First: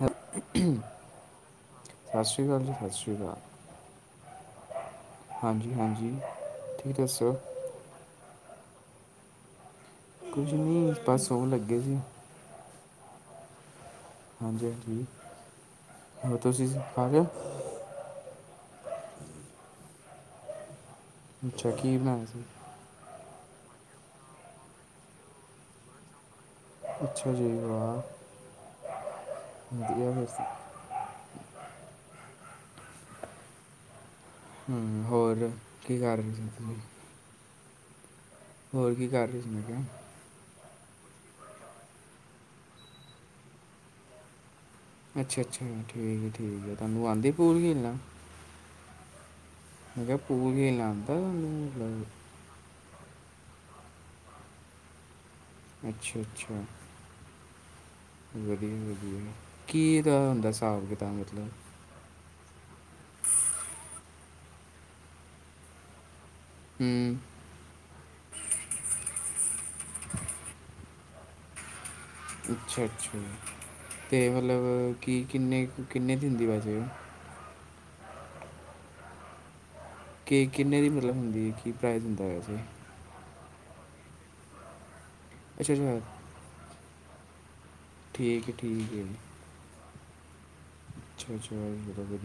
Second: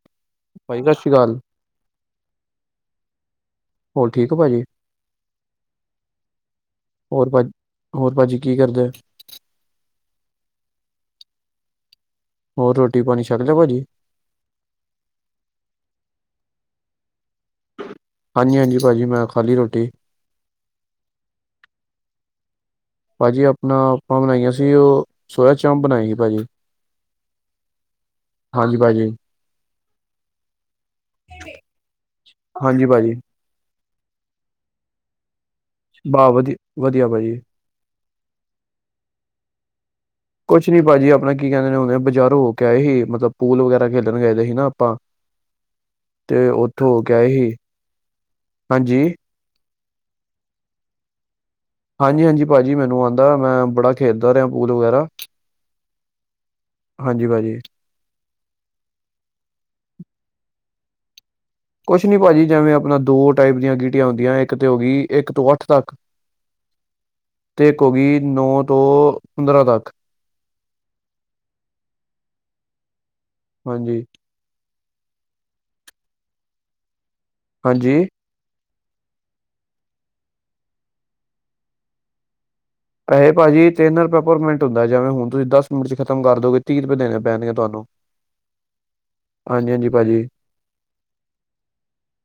ਹ- ਭਾਈ ਸਤਿ ਸ਼੍ਰੀ ਅਕਾਲ। ਸਤਿ ਸ਼੍ਰੀ ਅਕਾਲ ਜੀ ਸਤਿ ਸ਼੍ਰੀ ਅਕਾਲ। ਹੋਰ ਠੀਕ ਹੋ ਭਾਜੀ। ਹਾਂਜੀ ਹਾਂਜੀ ਠੀਕ ਹੋਰ ਦੱਸੋ ਭਾਜੀ ਹੋਰ ਭਾਜੀ ਕੀ ਕਰਦੇ। ਕੁੱਝ ਨੀ ਬਸ ਸੌਣ ਲੱਗੇ ਸੀ। ਹੋਰ ਰੋਟੀ ਪਾਣੀ ਛੱਕ ਲਿਆ ਭਾਜੀ। ਹਾਂਜੀ ਹਾਂਜੀ ਜੀ ਹੋਰ ਤੁਸੀਂ ਖਾ ਲਿਆ। ਹਾਂਜੀ ਹਾਂਜੀ ਭਾਜੀ ਮੈਂ ਖਾਲੀ ਰੋਟੀ। ਅੱਛਾ ਕੀ ਬਣਾਇਆ ਤੁਸੀ। ਭਾਜੀ ਆਪਣਾ ਆਪਾਂ ਬਣਾਈਆਂ ਸੀ ਉਹ ਸੋਇਆਚਾਪ ਬਣਾਈ ਸੀ ਭਾਜੀ। ਅੱਛਾ ਚੀਜ਼ ਬਾ ਹਾਂਜੀ ਭਾਜੀ ਵਧੀਆ। ਹਾਂਜੀ ਭਾਜੀ। ਹੂ ਹੋਰ। ਕੀ ਕਰ ਬਾਹ ਰਹੇ ਸੀ ਵਧੀਆ ਤੁਸੀਂ ਵਧੀਆ ਭਾਜੀ। ਹੋਰ ਕੀ ਕਰ ਰਹੀ ਸੀ ਮੈਂ ਕਿਹਾ। ਕੁਛ ਨੀ ਭਾਜੀ ਆਪਣਾ ਕੀ ਕਹਿੰਦੇ ਨੇ ਬਜ਼ਾਰ ਹੋ ਕੇ ਆਏ ਸੀ ਮਤਲਬ ਪੂਲ ਵਗੈਰਾ ਖੇਡਣ ਗਏ ਸੀ ਨਾ। ਆਪਾਂ ਅੱਛਾ ਅੱਛਾ ਠੀਕ ਹੈ ਤੇ ਠੀਕ ਹੈ ਉੱਥੋਂ ਹੋ ਤੁਹਾਨੂੰ ਕੇ ਆਏ ਆਉਂਦੀ ਸੀ ਪੂਲ ਖੇਲਣਾ ਹਾਂਜੀ ਮੈਂ ਕਿਹਾ ਪੂਲ ਖੇਲਣਾ ਆਉਦਾ ਤੈਨੂੰ। ਹਾਂਜੀ ਹਾਂਜੀ ਭਾਜੀ ਮੈਨੂੰ ਆਦਾ ਮੈਂ ਬੜਾ ਖੇਡਦਾ ਰਿਹਾ ਪੂਲ ਵਗੈਰਾ। ਅੱਛਾ ਅੱਛਾ। ਹਾਂਜੀ ਭਾਜੀ ਵਧੀਆ ਵਧੀਆ ਕਿ ਦਾ ਹੁੰਦਾ ਹਿਸਾਬ ਕਿਤਾਬ ਮਤਲਬ। ਕੁਛ ਨਹੀਂ ਭਾਅਜੀ ਜਿਵੇਂ ਆਪਣਾ ਦੋ ਟਾਈਪ ਦੀਆਂ ਗੀਟੀਆਂ ਹੁੰਦੀਆਂ ਇੱਕ ਤੇ ਹੋ ਗਈ ਇੱਕ ਤੋਂ ਅੱਠ ਤੱਕ। ਹੂੰ ਤੇ ਇਕ ਹੋ ਗਈ ਨੌ ਤੋਂ। ਪੰਦਰਾਂ ਤੱਕ। ਅੱਛਾ ਅੱਛਾ ਹਾਂਜੀ ਤੇ ਮਤਲਬ। ਕਿ ਕਿੰਨੇ ਕੁ ਕਿੰਨੇ ਦਿੰਦੀ ਵੈਸੇ। ਹਾਂਜੀ। ਕਿ ਕਿੰਨੇ ਦੀ ਮਤਲਬ ਹੁੰਦੀ ਕੀ ਪ੍ਰਾਈਜ ਹੁੰਦਾ। ਇਹ ਭਾਜੀ ਤਿੰਨ ਰੁਪਏ ਪਰ ਮਿੰਟ ਹੁੰਦਾ ਜਿਵੇ ਹੁਣ ਤੁਸੀਂ ਦਸ ਅੱਛਾ ਮਿੰਟ ਚ ਅੱਛਾ ਖਤਮ ਕਰ ਦੋਗੇ ਤੀਹ ਰੁਪਏ ਦੇਣੇ ਪੈਣਗੇ ਤੁਹਾਨੂੰ। ਠੀਕ ਹੈ ਠੀਕ ਹੈ। ਹਾਂਜੀ ਹਾਂਜੀ ਭਾਜੀ ਅੱਛਾ ਅੱਛਾ ਬਬ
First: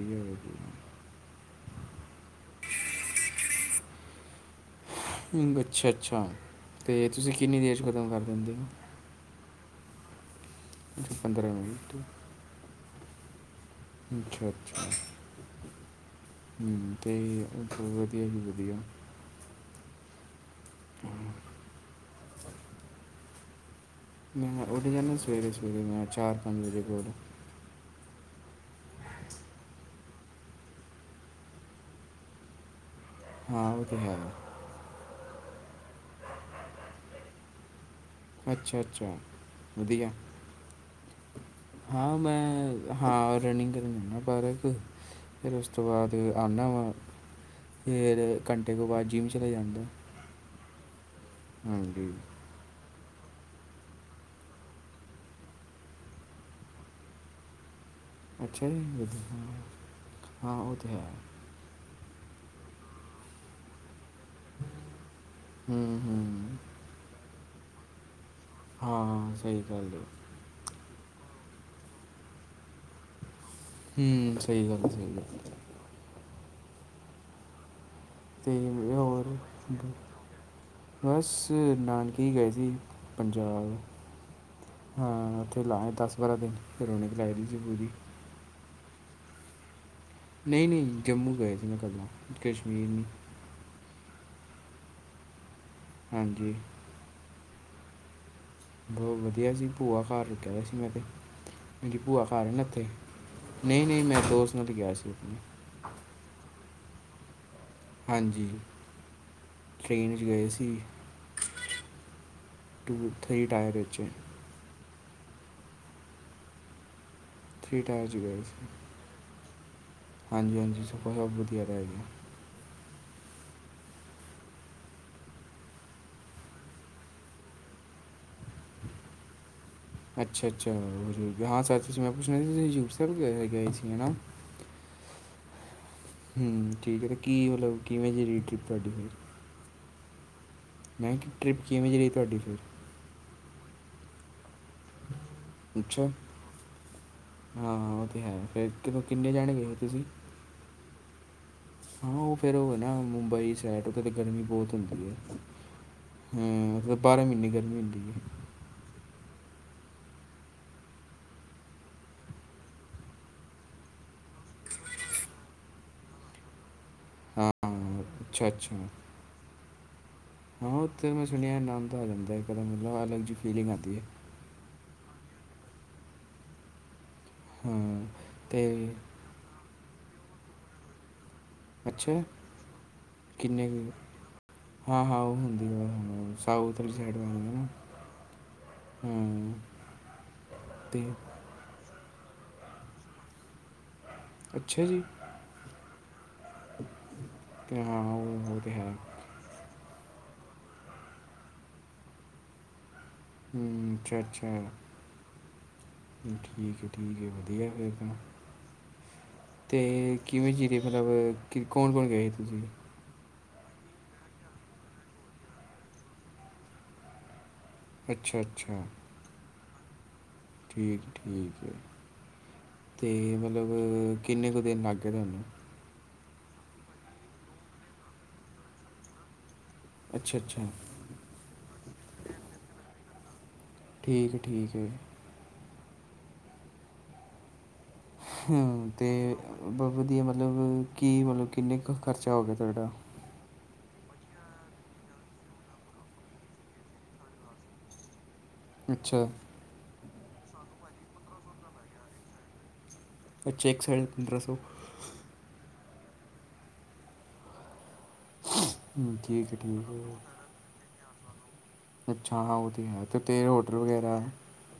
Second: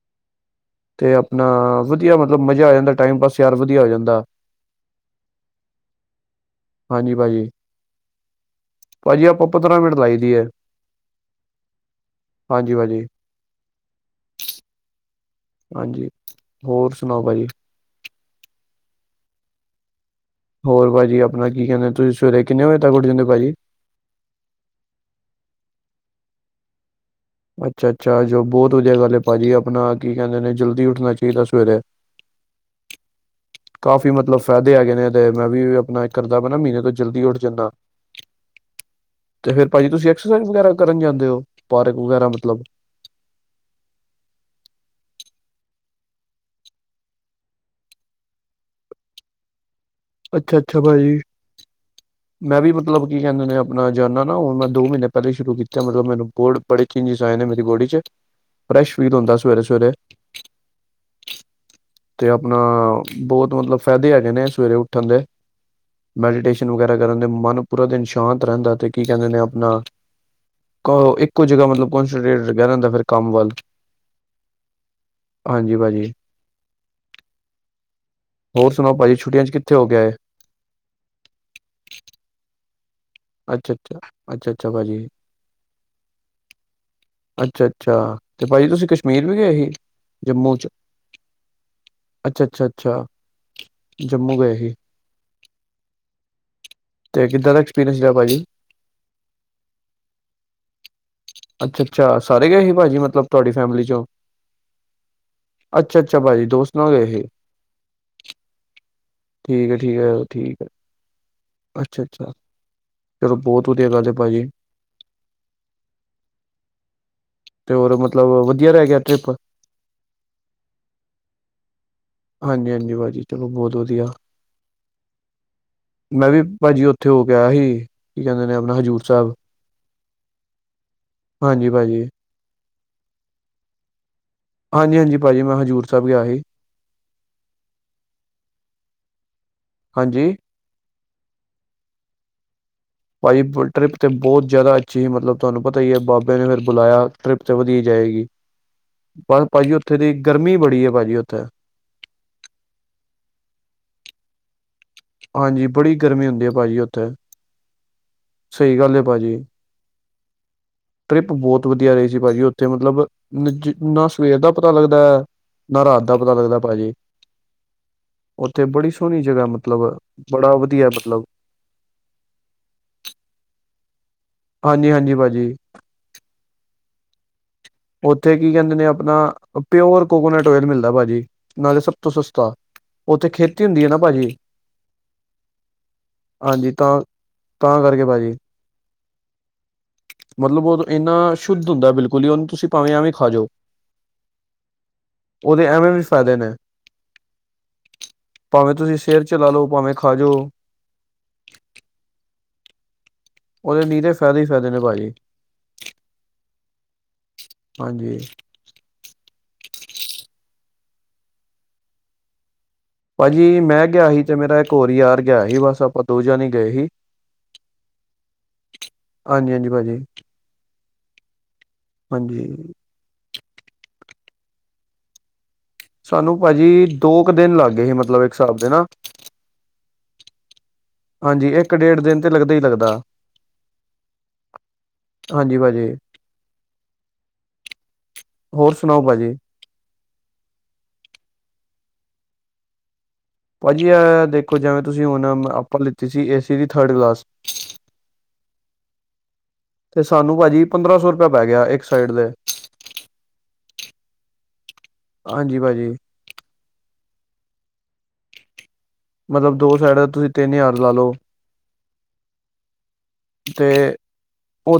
ਤੇ ਆਪਣਾ ਵਧੀਆ ਮਤਲਬ ਮਜ਼ਾ ਆ ਜਾਂਦਾ ਟਾਈਮ ਪਾਸ ਯਾਰ ਵਧੀਆ ਵਧੀਆ ਹੋ ਜਾਂਦਾ। ਅੱਛਾ ਅੱਛਾ ਤੇ ਹਾਂਜੀ ਤੁਸੀਂ ਭਾਜੀ ਕਿੰਨੀ ਦੇਰ 'ਚ ਖਤਮ ਕਰ ਦਿੰਦੇ ਹੋ। ਭਾਜੀ ਆਪਾਂ ਪੰਦਰਾਂ ਮਿੰਟ ਲਾਈ ਦੀ ਹੈ। ਪੰਦਰਾਂ ਮਿੰਟ ਹਾਂਜੀ ਭਾਜੀ ਅੱਛਾ ਅੱਛਾ ਹਾਂਜੀ ਹੋਰ ਤੇ ਸੁਣਾਓ ਭਾਜੀ ਵਧੀਆ ਜੀ ਵਧੀਆ ਹੋਰ ਭਾਜੀ ਆਪਣਾ ਕੀ ਕਹਿੰਦੇ ਤੁਸੀਂ ਸਵੇਰੇ ਕਿੰਨੇ ਵਜੇ ਤੱਕ ਉੱਠ ਜਾਂਦੇ ਹੋ ਭਾਜੀ ਮੈਂ ਉਡੇ ਜਾਂਦਾ ਸਵੇਰੇ ਸਵੇਰੇ ਮੈਂ ਚਾਰ ਪੰਜ ਵਜੇ ਬਡ ਅੱਛਾ ਅੱਛਾ ਜੋ ਬਹੁਤ ਵਧੀਆ ਗੱਲ ਹੈ ਭਾਜੀ ਆਪਣਾ ਕੀ ਕਹਿੰਦੇ ਨੇ ਜਲਦੀ ਉੱਠਣਾ ਚਾਹੀਦਾ ਸਵੇਰੇ [inaudible] ਹਾਂ ਉਹ ਤਾਂ ਕਾਫੀ ਹੈ ਮਤਲਬ ਫਾਇਦੇ ਹੈਗੇ ਨੇਦੇ ਮੈਂ ਵੀ ਆਪਣਾ ਕਰਦਾ ਪਿਆ ਮਹੀਨੇ ਤੋਂ ਜਲਦੀ ਉੱਠ ਜਾਂਦਾ। ਅੱਛਾ ਅੱਛਾ ਤੇ ਫੇਰ ਭਾਜੀ ਤੁਸੀਂ ਵਧੀਆ ਐਕਸਰਸਾਈਜ਼ ਵਗੈਰਾ ਕਰਨ ਜਾ। ਹਾਂ ਮੈਂ ਹਾਂ ਰਨਿੰਗ ਕਰਨ ਜਾਂਦਾ ਪਾਰਕ। ਫਿਰ ਉਸ ਤੋਂ ਬਾਅਦ ਅਨਾ ਵਾ ਫਿਰ ਘੰਟੇ ਤੋਂ ਬਾਅਦ ਜਿੰਮ ਚਲਾ ਜਾਂਦਾ। ਅੱਛਾ ਅੱਛਾ ਪਾਜੀ। ਹਾਂਜੀ ਮਤਲਬ ਕੀ ਕਹਿੰਦੇ ਨੇ ਆਪਣਾ ਜਾਨਾ ਨਾ ਹੁਣ ਮੈਂ ਦੋ ਮਹੀਨੇ ਪਹਿਲਾਂ ਹੀ ਸ਼ੁਰੂ ਕੀਤਾ ਮਤਲਬ ਮੈਨੂੰ ਬੋਰਡ ਬੜੇ ਚੰਗੇ ਆਏ ਨੇ ਮੇਰੀ ਬੌਡੀ ਅੱਛਾ ਜੀ ਵਧੀ ਹਾਂ ਹਾਂ ਉਹ ਤਾਂ ਹੈ ਤੇ ਆਪਣਾ ਬਹੁਤ ਮਤਲਬ ਫਾਇਦੇ ਹੈਗੇ ਨੇ ਉ ਹੂੰ ਹੂੰ ਮੈਡੀਟੇਸ਼ਨ ਵਗੈਰਾ ਕਰਨ ਦੇ ਮਨ ਪੂਰਾ ਦਿਨ ਚ। ਸ਼ਾਂਤ ਰਹਿੰਦਾ ਤੇ ਕੀ ਕਹਿੰਦੇ ਹਾਂ ਨੇ ਸਹੀ ਆਪਣਾ ਗੱਲ ਹੈ ਇੱਕ ਕੁਝ ਜਗ੍ਹਾ ਮਤਲਬ ਕੋਂਸਨਟਰੇਟਟਰ ਕਹਿ ਰਿੰਦਾ ਫਿਰ ਕੰਮ ਵੱਲ ਹੂ ਸਹੀ ਗੱਲ ਸਹੀ ਗੱਲ ਹਾਂਜੀ ਭਾਜੀ ਹੋਰ ਸੁਣਾਓ ਭਾਜੀ ਛੁੱਟੀਆਂ ਚ ਕਿੱ ਬਸ ਨਾਨਕੇ ਗਏ ਸੀ ਅੱਛਾ ਪੰਜਾਬ ਅੱਛਾ ਅੱਛਾ ਅੱਛਾ ਭਾਜੀ ਹਾਂ ਉੱਥੇ ਲਾ ਦਸ ਬਾਰਾਂ ਦਿਨ ਫਿਰ ਰੌਣਕ ਚਾਹੀਦੀ ਸੀ ਅੱਛਾ ਪੂਰੀ ਅੱਛਾ ਤੇ ਭਾਜੀ ਤੁਸੀਂ ਕਸ਼ਮੀਰ ਵੀ ਗਏ ਸੀ ਜੰਮੂ ਚ ਨਹੀਂ ਨਹੀਂ ਜੰਮੂ ਗਏ ਸੀ ਪਹਿਲਾਂ ਅੱਛਾ ਅੱਛਾ ਕਸ਼ਮੀਰ ਅੱਛਾ ਨਹੀਂ ਜੰਮੂ ਗਏ ਸੀ ਹਾਂਜੀ ਤੇ ਕਿੱਦਾਂ ਦਾ ਭਾਜੀ ਬਹੁਤ ਵਧੀਆ ਸੀ ਭੂਆ ਘਰ ਰੁਕਿਆ ਸੀ ਮੈਂ ਤੇ ਅੱਛਾ ਮੇਰੀ ਅੱਛਾ ਭੂਆ ਘਰ ਸਾਰੇ ਹੈ ਨਾ ਗਏ ਸੀ ਇੱਥੇ ਭਾਜੀ ਮਤਲਬ ਤੁਹਾਡੀ ਫੈਮਲੀ ਨਹੀਂ ਨਹੀਂ ਚੋਂ ਮੈਂ ਦੋਸਤ ਨਾਲ ਗਿਆ ਸੀ ਆਪਣੇ ਅੱਛਾ ਅੱਛਾ ਭਾਜੀ ਸੁ ਦੇ ਸੀ [inaudible] ਹਾਂਜੀ ਠੀਕ ਹੈ ਠੀਕ ਹੈ ਟੇਨ ਚ ਗਏ ਠੀਕ ਹੈ ਸੀ ਅੱਛਾ ਅੱਛਾ ਟੂ ਚਲੋ ਥਰੀ ਬਹੁਤ ਟਾਇਰ ਵਧੀਆ ਵਿੱਚ ਗੱਲ ਭਾਜੀ ਤੇ ਥਰੀ ਹੋਰ ਟਾਇਰ 'ਚ ਮਤਲਬ ਗਏ ਸੀ ਵਧੀਆ ਰਹਿ ਗਿਆ ਟਰਿਪ ਹਾਂਜੀ ਹਾਂਜੀ ਸਭ ਵਧੀਆ ਰਹਿ ਗਿਆ ਤੁਨੂੰ ਬਹੁਤ ਵਧੀਆ ਮੈਂ ਵੀ ਭਾਜੀ ਉੱਥੇ ਹੋ ਕੇ ਆਇ ਸੀ ਕੀ ਕਹਿੰਦੇ ਨੇ ਆਪਣਾ ਹਜ਼ੂਰ ਸਾਹਿਬ ਅੱਛਾ ਅੱਛਾ ਹਾਂ ਹਾਂਜੀ ਸਰ ਭਾਜੀ ਮੈਂ ਪੁੱਛਣਾ ਸੀ ਤੁਸੀਂ ਹਜੂਰ ਸਾਹਿਬ ਗਏ ਸੀ ਨਾ ਹਾਂਜੀ ਹਾਂਜੀ ਭਾਜੀ ਮੈਂ ਹਜ਼ੂਰ ਸਾਹਿਬ ਗਿਆ ਸੀ ਹਮ ਠੀਕ ਹੈ ਤੇ ਕੀ ਮਤਲਬ ਕਿਵੇਂ ਦੀ ਰਹੀ ਟਰਿਪ ਤੁਹਾਡੀ ਹਾਂਜੀ ਮੈਂ ਕਿ ਟਰਿੱਪ ਕਿਵੇਂ ਰਹੀ ਤੁਹਾਡੀ ਫਿਰ ਭਾਈ ਟਰਿੱਪ ਤੇ ਬਹੁਤ ਜ਼ਿਆਦਾ ਅੱਛੀ ਸੀ ਮਤਲਬ ਤੁਹਾਨੂੰ ਪਤਾ ਹੀ ਹੈ ਅੱਛਾ ਬਾਬੇ ਨੇ ਫਿਰ ਬੁਲਾਇਆ ਟ੍ਰਿਪ ਤੇ ਹਾਂ ਵਧੀਆ ਉਹ ਤਾਂ ਜਾਏਗੀ ਹੈ ਫਿਰ ਕਿਦੋਂ ਕਿੰਨੇ ਪਰ ਜਾਣੇ ਗਏ ਭਾਜੀ ਹੋ ਉੱਥੇ ਤੁਸੀਂ ਦੀ ਗਰਮੀ ਮੀ ਬੜੀ ਹੈ ਭਾਜੀ ਉੱਥੇ ਹਾਂ ਉਹ ਫੇਰ ਉਹ ਨਾ ਮੁੰਬਈ ਸੈਡ ਉਥ ਤੇ ਗਰਮੀ ਬਹੁਤ ਹੁੰਦੀ ਹੈ ਹਾਂਜੀ ਬੜੀ ਗਰਮੀ ਹੁੰਦੀ ਹੈ ਹਾਂ ਭਾਜੀ ਤਾਂ ਉੱਥੇ ਬਾਰ੍ਹਾਂ ਮਹੀਨੇ ਗਰਮੀ ਹੁੰਦੀ ਹੈ ਸਹੀ ਗੱਲ ਹੈ ਭਾਜੀ [inaudible] ਟਰਿਪ ਬਹੁਤ ਵਧੀਆ ਰਹੀ ਸੀ ਭਾਜੀ ਉੱਥੇ ਮਤਲਬ ਜਿੰਨਾ ਸਵੇਰ ਦਾ ਪਤਾ ਲੱਗਦਾ ਹੈ ਨਾ ਰਾਤ ਦਾ ਪਤਾ ਲੱਗਦਾ ਭਾਜੀ ਹਾਂ ਅੱਛਾ ਉੱਥੇ ਅੱਛਾ ਬੜੀ ਸੋਹਣੀ ਜਗ੍ਹਾ ਮਤਲਬ ਬੜਾ ਹਾਂ ਵਧੀਆ ਉੱਥੇ ਮੈਂ ਮਤਲਬ ਸੁਣਿਆ ਆਨੰਦ ਆ ਜਾਂਦਾ ਇੱਕ ਤਾਂ ਮਤਲਬ ਅਲੱਗ ਜਿਹੀ ਫੀਲਿੰਗ ਆਉਦੀ ਹੈ ਹਾਂਜੀ ਹਾਂਜੀ ਭਾਜੀ ਹਾਂ ਉੱਥੇ ਕੀ ਕਹਿੰਦੇ ਨੇ ਅਤੇ ਆਪਣਾ ਪਿਓਰ ਕੋਕੋਨਟ ਓਇਲ ਮਿਲਦਾ ਭਾਜੀ ਨਾਲੇ ਸਭ ਤੋਂ ਅੱਛਾ ਸਸਤਾ ਉੱਥੇ ਖੇਤੀ ਕਿੰਨੇ ਕੁ ਹੁੰਦੀ ਹੈ ਨਾ ਭਾਜੀ ਹਾਂ ਹਾਂ ਉਹ ਹੁੰਦੀ ਹੈ ਹਾਂਜੀ ਸਾਊਥੀ ਤਾਂ ਸਾਈਡ ਨਾ ਤਾਂ ਕਰਕੇ ਭਾਜੀ ਹਮ ਮਤਲਬ ਉਹ ਇੰਨਾ ਸ਼ੁੱਧ ਹੁੰਦਾ ਬਿਲਕੁਲ ਹੀ ਉਹਨੂੰ ਤੁਸੀਂ ਭਾਵੇਂ ਐਵੇਂ ਖਾ ਜਾਓ ਅੱਛਾ ਜੀ ਉਹਦੇ ਐਵੇਂ ਵੀ ਫਾਇਦੇ ਨੇ ਅਤੇ ਹਾਂ ਉਹ ਉਹ ਤਾਂ ਭਾਵੇਂ ਹੈ ਤੁਸੀਂ ਸਰ ਚਲਾ ਲਓ ਭਾਵੇਂ ਖਾ ਜੋ ਉਹਦੇ ਹੂੰ ਨੀਹਰੇ ਅੱਛਾ ਫਾਇਦੇ ਹੀ ਅੱਛਾ ਫਾਇਦੇ ਨੇ ਭਾਜੀ ਠੀਕ ਹੈ ਠੀਕ ਹੈ ਵਧੀਆ ਫਿਰ ਤਾਂ ਹਾਂਜੀ ਤੇ ਕਿਵੇਂ ਚੀਰੇ ਮਤਲਬ ਕੌਣ ਕੌਣ ਗਏ ਸੀ ਤੁਸੀਂ ਭਾਜੀ ਮੈਂ ਗਿਆ ਸੀ ਤੇ ਮੇਰਾ ਇੱਕ ਹੋਰ ਯਾਰ ਗਿਆ ਸੀ ਬਸ ਆਪਾਂ ਦੋ ਜਾਣੇ ਗਏ ਸੀ ਅੱਛਾ ਅੱਛਾ ਠੀਕ ਜੀ ਠੀਕ ਠੀਕ ਹੈ ਹਾਂਜੀ ਅਤੇ ਮਤਲਬ ਕਿੰਨੇ ਕੁ ਦਿਨ ਲੱਗ ਗਏ ਤੁਹਾਨੂੰ ਸਾਨੂੰ ਭਾਜੀ ਦੋ ਕੁ ਦਿਨ ਲੱਗ ਗਏ ਸੀ ਮਤਲਬ ਇੱਕ ਹਿਸਾਬ ਦੇ ਨਾ ਅੱਛਾ ਅੱਛਾ ਹਾਂਜੀ ਇੱਕ ਡੇਢ ਦਿਨ ਤੇ ਲੱਗਦਾ ਹੀ ਲੱਗਦਾ ਠੀਕ ਹੈ ਠੀਕ ਹੈ ਜੀ [inaudible] ਹੋਰ ਹੂੰ ਸੁਣਾਓ ਤੇ ਭਾਜੀ ਵਧੀਆ ਮਤਲਬ ਕੀ ਮਤਲਬ ਕਿੰਨੇ ਕੁ ਖਰਚਾ ਹੋ ਗਿਆ ਤੁਹਾਡਾ ਭਾਜੀ ਆ ਦੇਖੋ ਜਿਵੇਂ ਤੁਸੀਂ ਹੁਣ ਆਪਾਂ ਲਿੱਤੀ ਸੀ ਏਸੀ ਦੀ ਥਰਡ ਕਲਾਸ [inaudible] ਅੱਛਾ ਤੇ ਸਾਨੂੰ ਭਾਜੀ ਪੰਦਰਾਂ ਸੌ ਰੁਪਆ ਪੈ ਗਿਆ ਇੱਕ ਸਾਈਡ ਦੇ ਅੱਛਾ ਇੱਕ ਸਾਈਡ ਪੰਦਰਾਂ ਸੌ ਹਾਂਜੀ ਭਾਜੀ ਹੂੰ ਠੀਕ ਹੈ ਮਤਲਬ ਦੋ ਠੀਕ ਸਾਈਡ ਤੁਸੀਂ ਹੈ ਤਿੰਨ ਹਜ਼ਾਰ ਲਾ ਲਓ ਅੱਛਾ ਹਾਂ ਉਹ ਤਾਂ ਹੈ ਅਤੇ ਤੇਰੇ ਹੋਟਲ ਵਗੈਰਾ ਹੈ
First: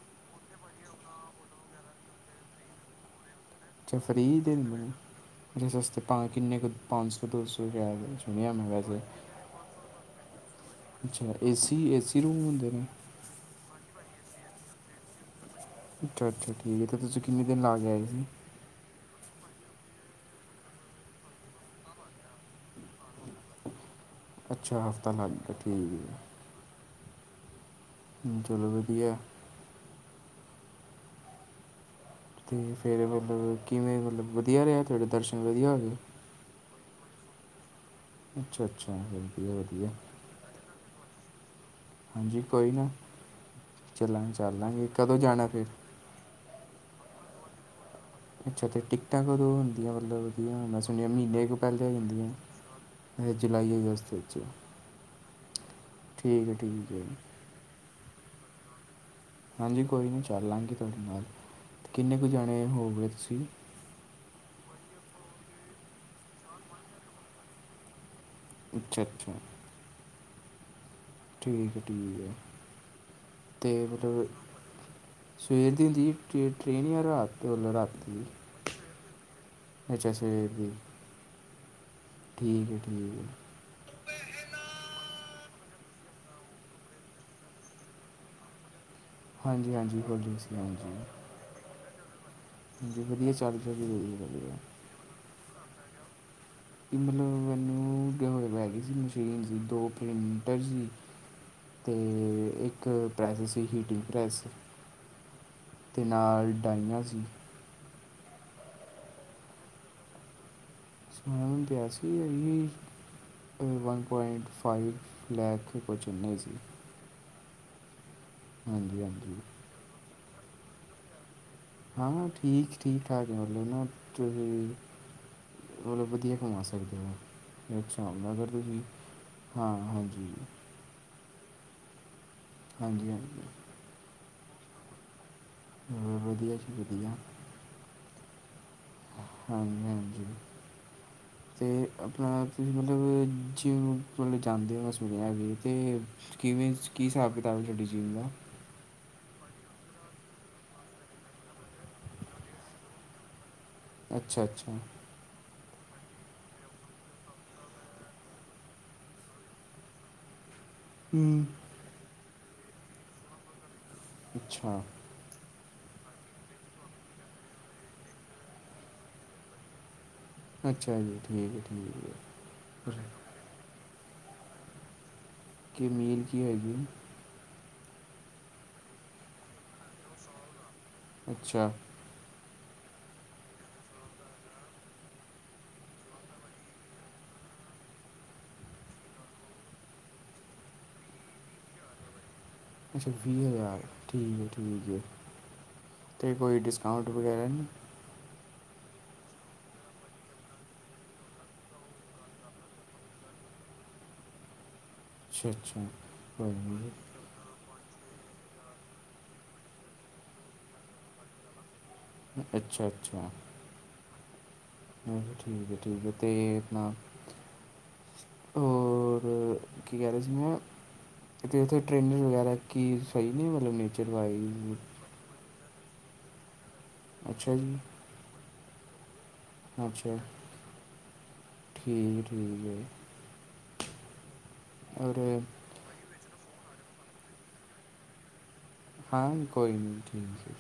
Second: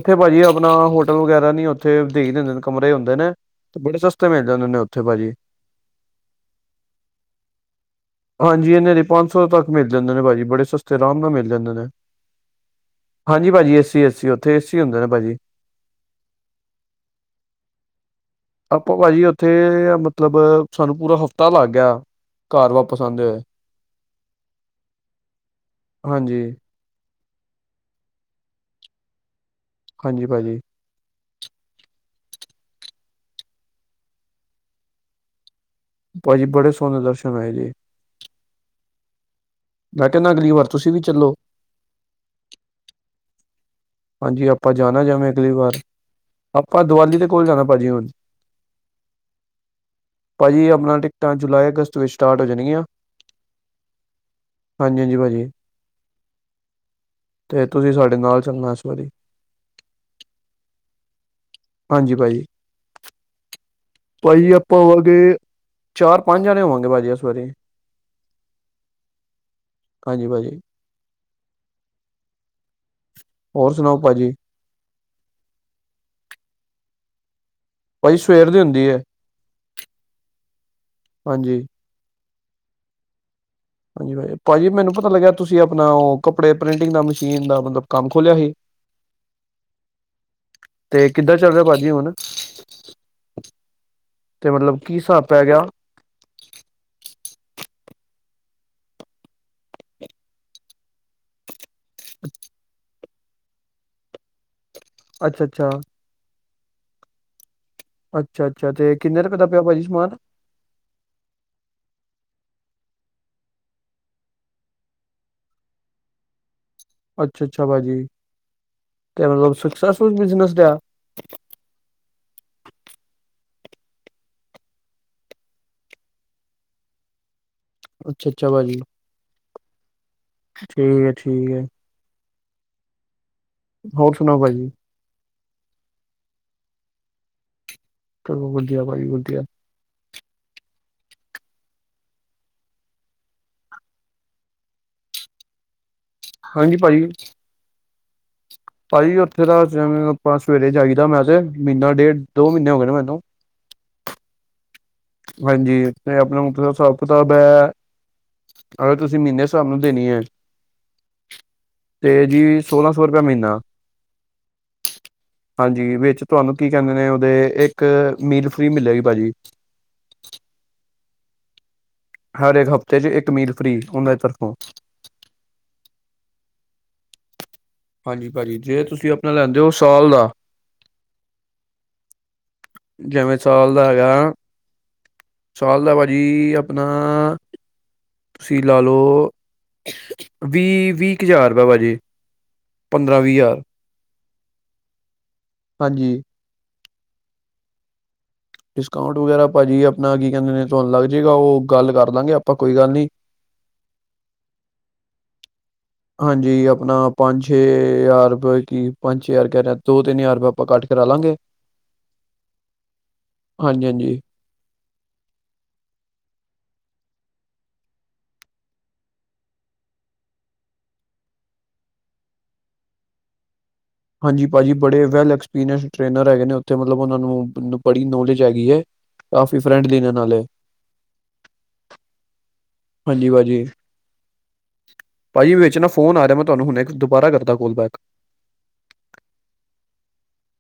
ਇੱਥੇ ਭਾਜੀ ਆਪਣਾ ਹੋਟਲ ਵਗੈਰਾ ਨਹੀਂ ਉੱਥੇ ਦੇਖ ਦਿੰਦੇ ਨੇ ਕਮਰੇ ਹੁੰਦੇ ਨੇ ਤੇ ਬੜੇ ਸਸਤੇ ਮਿਲ ਜਾਂਦੇ ਨੇ ਉੱਥੇ ਭਾਜੀ ਸਸ ਕਿ ਕੁ ਪੰਜ ਸੌ ਦੋ ਸੌ ਸੁਣਿਆ ਮੈਂ ਹਾਂਜੀ ਇਹਨਾਂ ਵੈਸੇ ਦੇ ਪੰਜ ਸੌ ਤੱਕ ਮਿਲ ਜਾਂਦੇ ਨੇ ਭਾਜੀ ਬੜੇ ਸਸਤੇ ਆਰਾਮ ਨਾਲ ਅੱਛਾ ਮਿਲ ਜਾਂਦੇ ਏਸੀ ਨੇ ਏਸੀ ਰੂਮ ਹੁੰਦੇ ਨੇ ਹਾਂਜੀ ਭਾਜੀ ਏਸੀ ਏਸੀ ਉੱਥੇ ਏਸੀ ਹੁੰਦੇ ਨੇ ਭਾਜੀ ਅੱਛਾ ਅੱਛਾ ਠੀਕ ਹੈ ਅਤੇ ਤੁਸੀਂ ਕਿੰਨੇ ਦਿਨ ਲਾ ਕੇ ਤੁਸੀਂ ਆਪਾਂ ਭਾਜੀ ਉੱਥੇ ਮਤਲਬ ਸਾਨੂੰ ਪੂਰਾ ਹਫ਼ਤਾ ਲੱਗ ਗਿਆ ਘਰ ਵਾਪਿਸ ਆਉਂਦੇ ਹੋਏ ਅੱਛਾ ਹਫ਼ਤਾ ਲੱਗ ਗਿਆ ਠੀਕ ਜੀ ਹਾਂਜੀ ਚਲੋ ਵਧੀਆ ਹਾਂਜੀ ਭਾਜੀ ਤੇ ਫੇਰ ਮਤਲਬ ਕਿਵੇਂ ਮਤਲਬ ਵਧੀਆ ਰਿਹਾ ਤੁਹਾਡੇ ਦਰਸ਼ਨ ਵਧੀਆ ਹੋ ਗਏ ਭਾਜੀ ਬੜੇ ਸੋਹਣੇ ਦਰਸ਼ਨ ਹੋਏ ਜੀ। ਅੱਛਾ ਅੱਛਾ। ਵਧੀਆ ਮੈਂ ਕਹਿੰਦਾ ਅਗਲੀ ਵਾਰ ਤੁਸੀਂ ਵੀ ਚੱਲੋ? ਹਾਂਜੀ ਕੋਈ ਨਾ। ਚੱਲਾਂਗੇ ਹਾਂਜੀ ਆਪਾਂ ਚੱਲਾਂਗੇ ਜਾਣਾ ਕਦੋਂ ਜਾਵੇਂ ਅਗਲੀ ਫਿਰ ਵਾਰ ਆਪਾਂ ਦੀਵਾਲੀ ਦੇ ਕੋਲ ਜਾਣਾ ਭਾਜੀ ਹੁਣ। ਅੱਛਾ ਅਤੇ ਟਿਕਟਾਂ ਕਦੋਂ ਹੁੰਦੀਆਂ ਮਤਲਬ ਉਹਦੀਆਂ ਭਾਜੀ ਮੈਂ ਆਪਣਾ ਸੁਣਿਆ ਟਿਕਟਾਂ ਮਹੀਨੇ ਕੁ ਜੁਲਾਈ ਪਹਲੇ ਹੋ ਅਗਸਤ ਵਿੱਚ ਜਾਂਦੀਆਂ। ਸਟਾਰਟ ਹੋ ਜਾਣਗੀਆਂ ਇਹ ਜੁਲਾਈ ਅਗਸਤ ਵਿੱਚ ਹਾਂਜੀ ਹਾਂਜੀ ਭਾਜੀ ਠੀਕ ਹੈ ਠੀਕ ਹੈ। ਤੇ ਤੁਸੀਂ ਸਾਡੇ ਨਾਲ ਚੰਨਾਸ਼ਵਰੀ [inaudible] ਹਾਂਜੀ, ਕੋਈ ਨਹੀਂ, ਚੱਲ ਲਾਂਗੇ ਤੁਹਾਡੇ ਨਾਲ ਅਤੇ ਹਾਂਜੀ ਕਿੰਨੇ ਕੁ ਭਾਜੀ ਜਾਣੇ ਹੋਵੋਗੇ? ਤੁਸੀਂ ਭਾਜੀ ਆਪਾਂ ਹੋਵਾਂਗੇ ਚਾਰ ਪੰਜ ਜਾਣੇ ਹੋਵਾਂਗੇ ਭਾਜੀ ਇਸ ਵਾਰੀ। ਅੱਛਾ ਅੱਛਾ। ਹਾਂਜੀ ਭਾਜੀ। ਠੀਕ ਹੈ ਠੀਕ ਹੈ। ਹੋਰ ਅਤੇ ਸੁਣਾਓ ਮਤਲਬ ਭਾਜੀ? ਸਵੇਰ ਦੀ ਹੁੰਦੀ ਟ੍ਰੇਨ ਜਾਂ ਰਾਤ? ਅਤੇ ਉੱਲ [inaudible] ਭਾਜੀ ਰਾਤੀ ਸਵੇਰ ਦੀ ਹੁੰਦੀ ਹੈ ਜ ਸਵੇਰ ਦੀ। ਹਾਂਜੀ ਠੀਕ ਹੈ ਠੀਕ ਹੈ। ਹਾਂਜੀ ਭਾਜੀ ਭਾਜੀ ਮੈਨੂੰ ਪਤਾ ਲੱਗਿਆ ਤੁਸੀਂ ਆਪਣਾ ਉਹ ਕੱਪੜੇ ਪ੍ਰਿੰਟਿੰਗ ਦਾ ਮਸ਼ੀਨ ਦਾ ਮਤਲਬ ਕੰਮ ਖੋਲਿਆ ਸੀ। ਹਾਂਜੀ ਹਾਂਜੀ ਬਸ ਤੁਸੀ ਸੁਣਾਓ ਜੀ। ਤੇ ਕਿੱਦਾਂ ਚੱਲ ਰਿਹਾ ਭਾਜੀ ਹੁਣ ਜੀ ਵਧੀਆ ਚੱਲ ਰਿਹਾ ਜੀ ਤੇ ਵਧੀਆ। ਮਤਲਬ ਕੀ ਹਿਸਾਬ ਪੈ ਗਿਆ। ਕਿ ਮਤਲਬ ਮੈਨੂੰ ਅਗੇ ਪਏ ਹੋਏ ਸੀ ਮਸ਼ੀਨ ਸੀ ਦੋ ਪ੍ਰਿੰਟਰ ਸੀ। ਤੇ ਇੱਕ ਪ੍ਰੈਸ ਸੀ ਹੀਟਿੰਗ ਪ੍ਰੈਸ। ਅੱਛਾ ਅੱਛਾ। ਦਾਈਆਂ ਸੀ। ਅੱਛਾ ਅੱਛਾ ਤੇ ਕਿੰਨੇ ਰੁਪਏ ਦਾ ਪਿਆ ਭਾਜੀ ਸਮਾਨ? ਸੁਣਾ ਹੁ ਪਿਆ ਸੀ ਆਈ [inaudible] ਵਨ ਪੁਆਇੰਟ ਫਾਈਵ ਲੈਖ ਕੇ ਚੱਲੇ ਅਸੀ। ਅੱਛਾ ਅੱਛਾ ਭਾਜੀ। ਹਾਂਜੀ ਤੇ ਹਾਂਜੀ। ਮਤਲਬ ਸਕਸੈਸਫੁਲ ਬਿਜਨਸ ਦੇ ਆ। ਹਾਂ ਠੀਕ ਠੀਕ ਠਾਕ ਬੋਲੇ ਨਾ ਤੁਸੀਂ। ਮਤਲਬ ਵਧੀਆ ਕਮਾ ਸਕਦੇ ਹੋ। ਅੱਛਾ ਦਾ ਫਿਰ ਤੁਸੀਂ ਹਾਂ ਹਾਂਜੀ। ਠੀਕ ਹੈ ਠੀਕ ਹੈ। ਹਾਂਜੀ ਹਾਂਜੀ। ਹੋਰ ਸੁਣਾਓ ਭਾਜੀ? ਵਧੀਆ ਜ ਵਧੀਆ। ਚਲੋ ਵਧੀਆ ਭਾਈ ਵਧੀਆ। ਤੇ ਆਪਣਾ ਤੁਸੀਂ ਮਤਲਬ ਜੇ ਜਾਂਦੇ ਹੋ ਮੈਂ ਸੁਣਿਆ ਕਿ ਤੇ ਕਿਵੇਂ ਹਾਂਜੀ ਕੀ ਭਾਜੀ ਹਿਸਾਬ ਕਿਤਾਬ ਹੈ ਤੁਹਾਡੀ ਜੀਨ ਦਾ। ਭਾਜੀ ਉੱਥੇ ਤਾਂ ਆਪਾਂ ਸਵੇਰੇ ਜਾਈਦਾ ਮੈਂ ਤੇ ਮਹੀਨਾ ਡੇਢ ਦੋ ਮਹੀਨੇ ਹੋ ਗਏ ਨੇ ਮੈਨੂੰ। ਅੱਛਾ ਅੱਛਾ। ਹਾਂਜੀ ਆਪਣਾ ਹਿਸਾਬ ਕਿਤਾਬ ਹੈ। ਅਗਰ ਤੁਸੀਂ ਮਹੀਨੇ ਹਿਸਾਬ ਨਾਲ ਦੇਣੀ ਹੈ। ਹੂੰ ਤੇ ਜੀ ਸੋਲਾਂ ਸੌ ਰੁਪਇਆ ਮਹੀਨਾ। ਅੱਛਾ। ਹਾਂਜੀ ਵਿੱਚ ਤੁਹਾਨੂੰ ਕੀ ਕਹਿੰਦੇ ਨੇ ਉਹਦੇ ਇੱਕ ਮੀਲ ਫ੍ਰਰੀ ਮਿਲਲੇਗੀ ਭਾਜੀ ਅੱਛਾ ਜੀ ਠੀਕ ਹੈ ਠੀਕ ਹਰ ਇੱਕ ਹਫ਼ਤੇ ਹੈ ਚ ਇੱਕ ਮੀਲ ਫ੍ਰਰੀ ਉਹਨਾਂ ਦੀ ਤਰਫੋਂ ਕੇ ਮੀਲ ਕੀ ਹੈਗੀ ਹਾਂਜੀ ਭਾਜੀ ਜੇ ਤੁਸੀਂ ਆਪਣਾ ਲੈਂਦੇ ਹੋ ਸਾਲ ਦਾ ਅੱਛਾ ਜਿਵੇਂ ਚਾਲ ਦਾਗਾ ਸਾਲ ਦਾ ਭਾਜੀ ਆਪਣਾ ਤੁਸੀਂ ਲਾ ਲਓ ਵੀਹ ਵੀਹ ਕੁ ਹਜ਼ਾਰੁਪ ਵਜੇ ਅੱਛਾ ਵੀਹ ਹਜ਼ਾਰ ਠੀਕ ਹੈ ਠੀਕ ਹੈ ਹਾਂਜੀ ਅਤੇ ਕੋਈ ਡਿਸਕਾ ਅਕਾਊਂਟ ਵਗੈਰਾ ਨਹੀਂ ਡਿਸਕਾਊਂਟ ਵਗੈਰਾ ਭਾਜੀ ਆਪਣਾ ਕੀ ਕਹਿੰਦੇ ਨੇ ਤੁਹਾਨੂੰ ਲੱਗ ਜਾਏਗਾ ਉਹ ਗੱਲ ਕਰ ਲਵਾਂਗੇ ਆਪਾਂ ਕੋਈ ਗੱਲ ਨੀ ਅੱਛਾ ਅੱਛਾ ਕੋਈ ਹਾਂਜੀ ਨਹੀਂ ਆਪਣਾ ਪੰਜ ਛੇ ਹਜ਼ਾਰਪਏ ਕਿ ਪੰਜ ਹਜ਼ਾਰ ਕਹਿ ਰਿਹਾ ਦੋ ਤਿੰਨ ਹਜ਼ਾਰ ਰੁਪਇ ਆਪਾਂ ਕੱਟ ਕਰਾ ਲਾਂਗੇ ਅੱਛਾ ਅੱਛਾ ਹਾਂਜੀ ਹਾਂਜੀ ਅ ਠੀਕ ਹੈ ਠੀਕ ਹੈ ਤੇ ਇਹ ਆਪ ਹੋਰ ਕੀ ਕਹਿ ਰਹੇ ਸੀ ਮੈਂ ਤੇ ਉੱਥੇ ਟ੍ਰੇਨ ਵਗੈਰਾ ਕੀ ਸਹੀ ਨੇ ਮਤਲਬ ਨੇ ਹਾਂਜੀ ਭਾਜੀ ਬੜੇ ਵੈਲ ਐਕਸਪੀਰੀਅੰਸ ਟ੍ਰੇਨਰ ਹੈਗੇ ਨੇ ਉੱਥੇ ਮਤਲਬ ਉਹਨਾਂ ਅੱਛਾ ਜੀ ਨੂੰ ਬੜੀ ਨੋਲੇਜ ਜਾਗੀਈ ਹੈ ਕਾਫ਼ੀ ਫਰੈਂਡਲੀ ਨੇ ਅੱਛਾ ਨਾਲੇ ਠੀਕ ਠੀਕ ਹੈ ਹਾਂਜੀ ਭਾਜੀ ਔਰ ਭਾਜੀ ਵਿੱਚ ਨਾ ਫੋਨ ਆ ਰਿਹਾ ਮੈਂ ਤੁਹਾਨੂੰ ਹੁਣੇ ਇੱਕ ਦੁਬਾਰਾ ਕਰਦਾ ਕੋਲਬੈਕ। ਹਾਂ ਕੋਈ ਨਹੀਂ ਠੀਕ ਜੀ